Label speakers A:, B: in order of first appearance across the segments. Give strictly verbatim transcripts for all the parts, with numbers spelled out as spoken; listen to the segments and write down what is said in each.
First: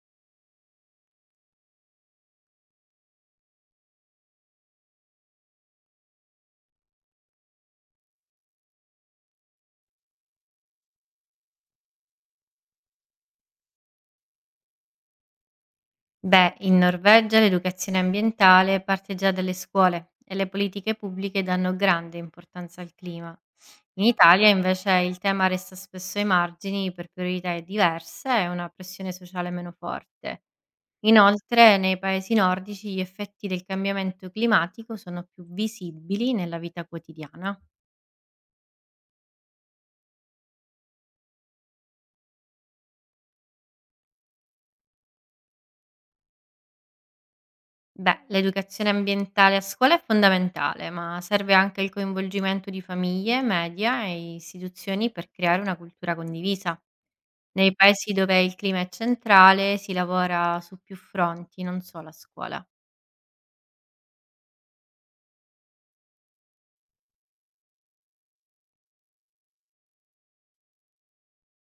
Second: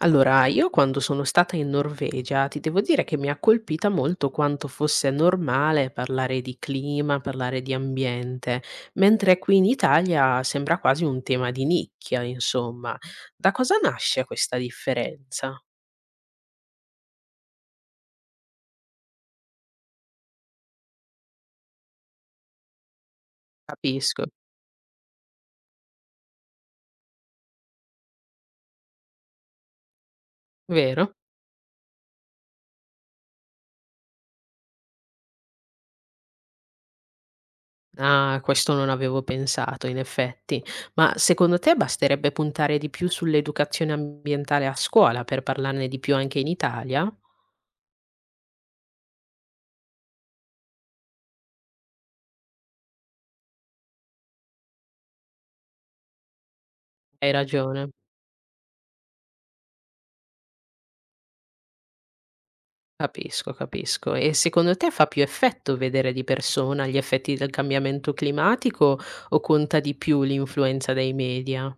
A: Allora, io quando sono stata in Norvegia ti devo dire che mi ha colpita molto quanto fosse normale parlare di clima, parlare di ambiente, mentre qui in Italia sembra quasi un tema di nicchia, insomma. Da cosa nasce questa differenza?
B: Beh, in Norvegia l'educazione ambientale parte già dalle scuole e le politiche pubbliche danno grande importanza al clima. In
A: Capisco,
B: Italia invece il tema resta spesso ai margini per priorità diverse e una pressione sociale meno forte.
A: vero?
B: Inoltre, nei paesi nordici gli effetti del cambiamento climatico sono più visibili nella vita quotidiana.
A: Ah, questo non avevo pensato, in effetti. Ma secondo te basterebbe puntare di più sull'educazione ambientale a scuola per parlarne di più anche in Italia?
B: Beh, l'educazione ambientale a scuola è fondamentale, ma serve anche il coinvolgimento di famiglie, media e istituzioni per creare una cultura condivisa.
A: Hai
B: Nei
A: ragione.
B: paesi dove il clima è centrale si lavora su più fronti, non solo a scuola.
A: Capisco, capisco. E secondo te fa più effetto vedere di persona gli effetti del cambiamento climatico o conta di più l'influenza dei media?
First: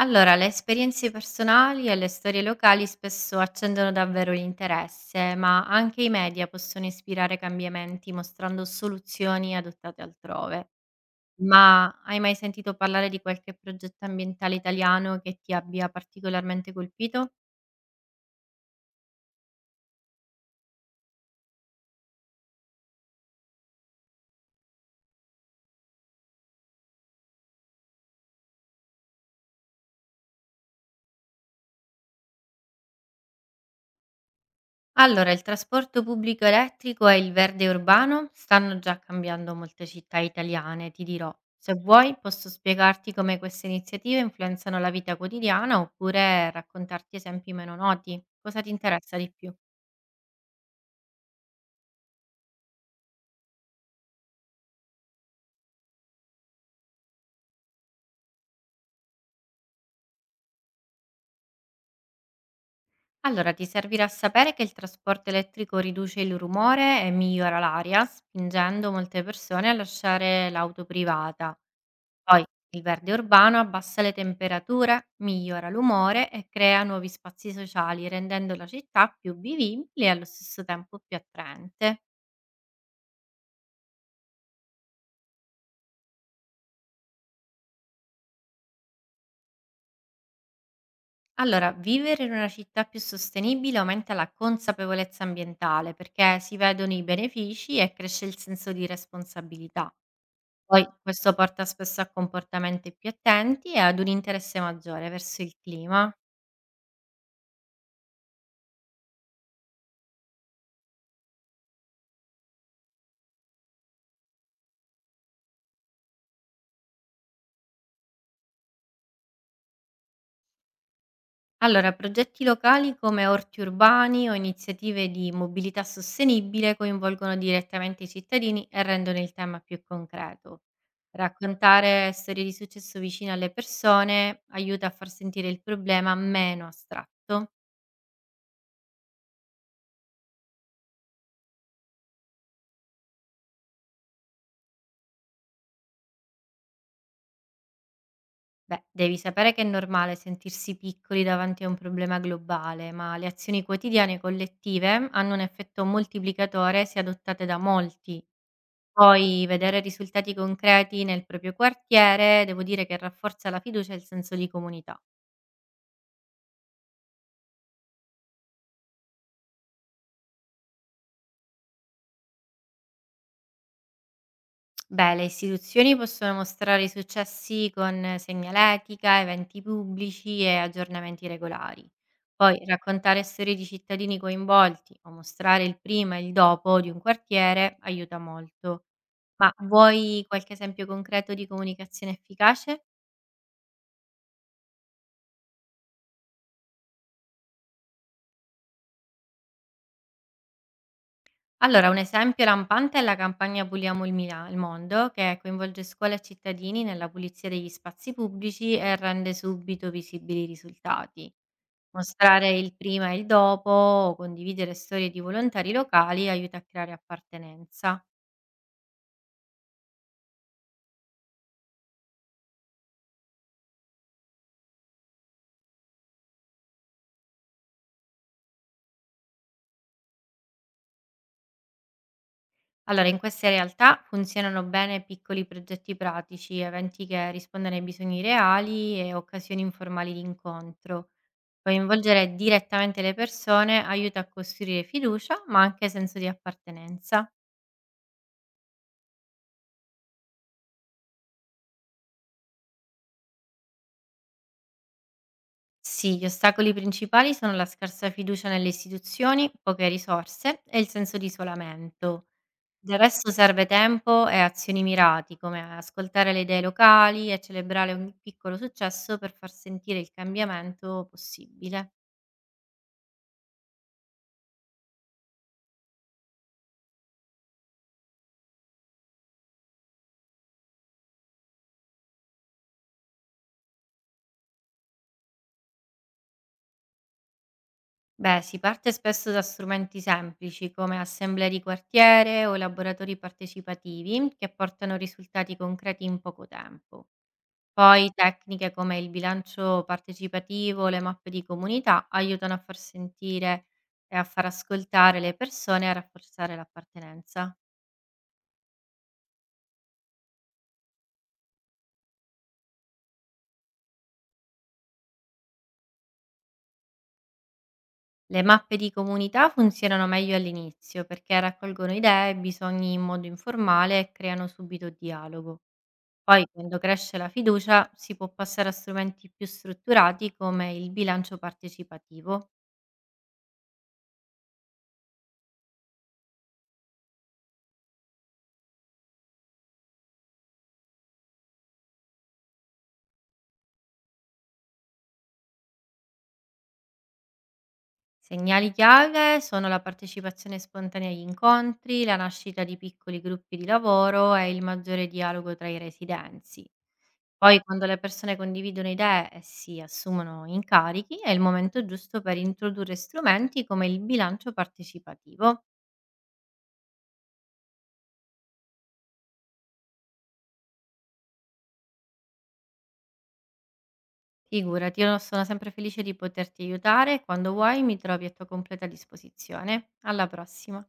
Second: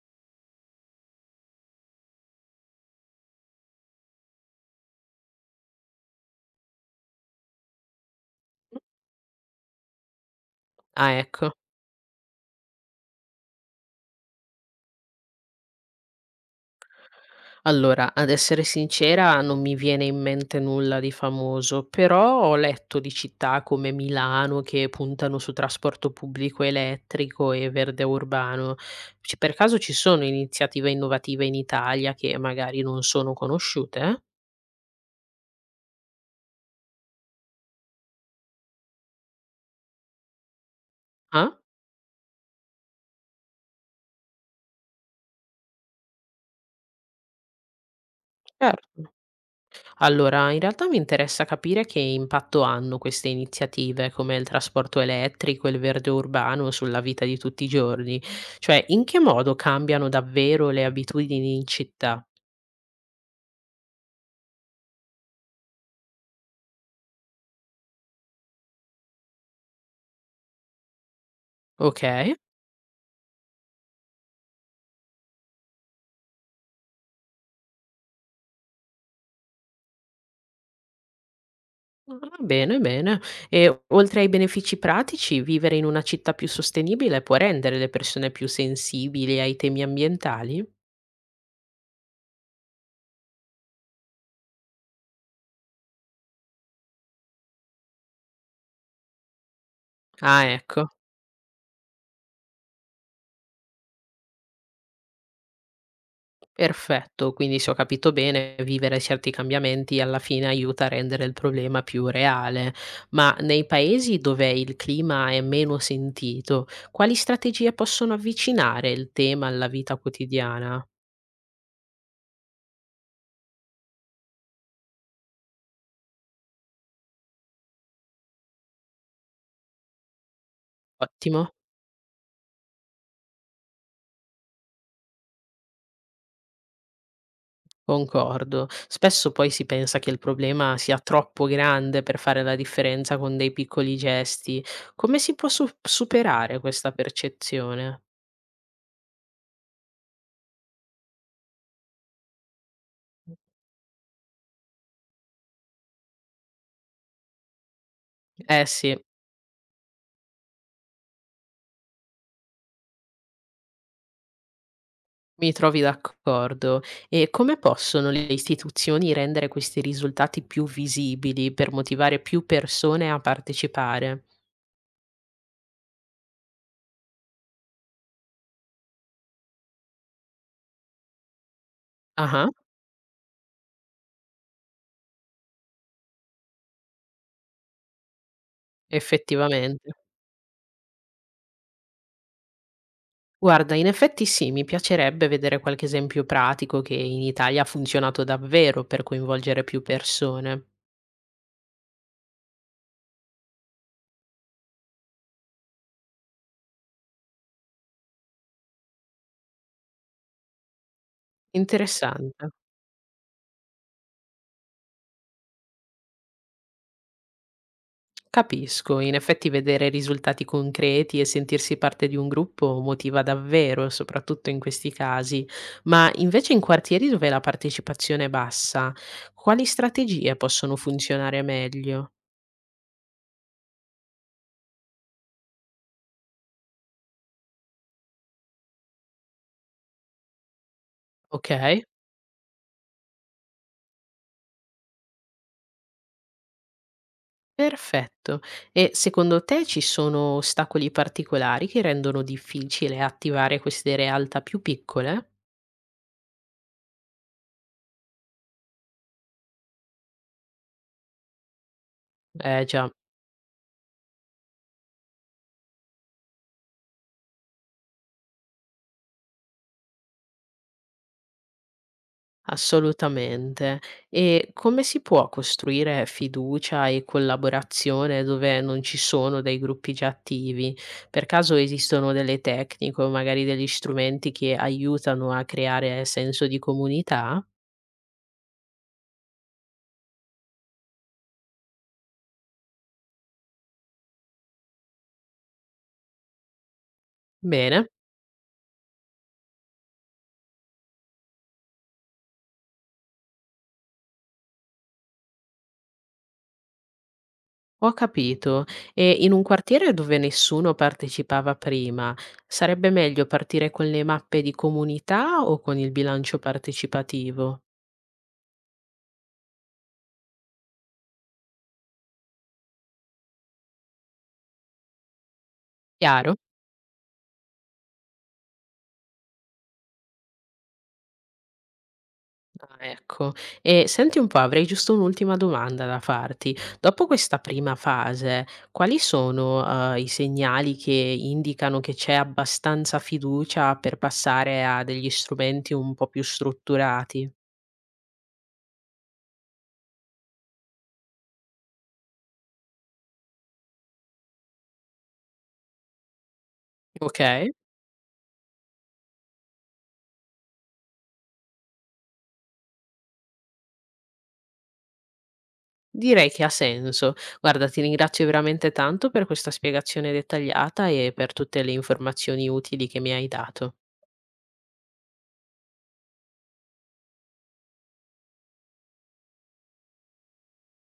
B: Allora, le esperienze personali e le storie locali spesso accendono davvero l'interesse, ma anche i media possono ispirare cambiamenti mostrando soluzioni adottate altrove.
A: Ah, ecco.
B: Ma hai mai sentito parlare di qualche progetto ambientale italiano che ti abbia particolarmente colpito?
A: Allora, ad essere sincera, non mi viene in mente nulla di famoso, però ho letto di città come Milano che puntano su trasporto pubblico elettrico e verde urbano. Ci- Per caso ci sono iniziative innovative in Italia che magari non sono conosciute, eh?
B: Allora, il trasporto pubblico elettrico e il verde urbano stanno già cambiando molte città italiane, ti dirò.
A: Ah,
B: Se vuoi, posso spiegarti come queste iniziative influenzano la vita quotidiana oppure raccontarti esempi meno noti. Cosa ti
A: certo.
B: interessa di più?
A: Allora, in realtà mi interessa capire che impatto hanno queste iniziative come il trasporto elettrico e il verde urbano sulla vita di tutti i giorni, cioè in che modo cambiano davvero le abitudini in città.
B: Allora, ti servirà sapere che il trasporto elettrico riduce il rumore e migliora l'aria, spingendo molte persone a lasciare l'auto privata.
A: Ok,
B: Poi il verde urbano abbassa le temperature, migliora l'umore e crea nuovi spazi sociali, rendendo la città più vivibile e allo stesso tempo più attraente.
A: va bene, bene. E oltre ai benefici pratici, vivere in una città più sostenibile può rendere le persone più sensibili ai temi ambientali?
B: Allora, vivere in una città più sostenibile aumenta la consapevolezza ambientale perché si vedono i benefici e cresce il senso di responsabilità.
A: Ah,
B: Poi
A: ecco.
B: questo porta spesso a comportamenti più attenti e ad un interesse maggiore verso il clima.
A: Perfetto, quindi se ho capito bene, vivere certi cambiamenti alla fine aiuta a rendere il problema più reale, ma nei paesi dove il clima è meno sentito, quali strategie possono avvicinare il tema alla vita quotidiana?
B: Allora, progetti locali come orti urbani o iniziative di mobilità sostenibile coinvolgono direttamente i cittadini e rendono il tema più concreto.
A: Ottimo,
B: Raccontare storie di successo vicine alle persone aiuta a far sentire il problema meno astratto.
A: concordo. Spesso poi si pensa che il problema sia troppo grande per fare la differenza con dei piccoli gesti. Come si può su- superare questa percezione?
B: Beh, devi sapere che è normale sentirsi piccoli davanti a un problema globale, ma le azioni quotidiane e collettive hanno un effetto moltiplicatore se adottate da molti.
A: Eh sì.
B: Poi vedere risultati concreti nel proprio quartiere, devo dire che rafforza la fiducia e il senso di comunità.
A: Mi trovi d'accordo. E come possono le istituzioni rendere questi risultati più visibili per motivare più persone a partecipare?
B: Beh, le istituzioni possono mostrare i successi con segnaletica, eventi pubblici e aggiornamenti regolari.
A: Ah-ah,
B: Poi raccontare storie di cittadini coinvolti o mostrare il prima e il dopo di un quartiere aiuta molto. Ma
A: effettivamente.
B: vuoi qualche esempio concreto di comunicazione efficace?
A: Guarda, in effetti sì, mi piacerebbe vedere qualche esempio pratico che in Italia ha funzionato davvero per coinvolgere più persone.
B: Allora, un esempio lampante è la campagna Puliamo il, Mila- il mondo, che coinvolge scuole e cittadini nella pulizia degli spazi pubblici e rende subito visibili i risultati.
A: Interessante.
B: Mostrare il prima e il dopo o condividere storie di volontari locali aiuta a creare appartenenza.
A: Capisco, in effetti vedere risultati concreti e sentirsi parte di un gruppo motiva davvero, soprattutto in questi casi, ma invece in quartieri dove la partecipazione è bassa, quali strategie possono funzionare meglio?
B: Allora, in queste realtà funzionano bene piccoli progetti pratici, eventi che rispondono ai bisogni reali e occasioni informali di incontro.
A: Ok,
B: Coinvolgere direttamente le persone aiuta a costruire fiducia, ma anche senso di appartenenza.
A: perfetto. E secondo te ci sono ostacoli particolari che rendono difficile attivare queste realtà più piccole?
B: Sì, gli ostacoli principali sono la scarsa fiducia nelle istituzioni, poche risorse e il senso di isolamento.
A: Eh già.
B: Del resto serve tempo e azioni mirati, come ascoltare le idee locali e celebrare ogni piccolo successo per far sentire il cambiamento possibile.
A: Assolutamente. E come si può costruire fiducia e collaborazione dove non ci sono dei gruppi già attivi? Per caso esistono delle tecniche o magari degli strumenti che aiutano a creare senso di comunità?
B: Beh, si parte spesso da strumenti semplici come assemblee di quartiere o laboratori partecipativi che portano risultati concreti in poco tempo.
A: Bene,
B: Poi tecniche come il bilancio partecipativo o le mappe di comunità aiutano a far sentire e a far ascoltare le persone e a rafforzare l'appartenenza.
A: ho capito. E in un quartiere dove nessuno partecipava prima, sarebbe meglio partire con le mappe di comunità o con il bilancio partecipativo?
B: Le mappe di comunità funzionano meglio all'inizio perché raccolgono idee e bisogni in modo informale e creano subito dialogo.
A: Chiaro?
B: Poi, quando cresce la fiducia, si può passare a strumenti più strutturati come il bilancio partecipativo.
A: Ah, ecco, e senti un po', avrei giusto un'ultima domanda da farti. Dopo questa prima fase, quali sono, eh, i segnali che indicano che c'è abbastanza fiducia per passare a degli strumenti un po' più strutturati?
B: Segnali chiave sono la partecipazione spontanea agli incontri, la nascita di piccoli gruppi di lavoro e il maggiore dialogo tra i residenzi.
A: Ok,
B: Poi, quando le persone condividono idee e si assumono incarichi, è il momento giusto per introdurre strumenti come il bilancio partecipativo.
A: direi che ha senso. Guarda, ti ringrazio veramente tanto per questa spiegazione dettagliata e per tutte le informazioni utili che mi hai dato.
B: Figurati, io sono sempre felice di poterti aiutare. Quando vuoi mi trovi a tua completa disposizione. Alla prossima.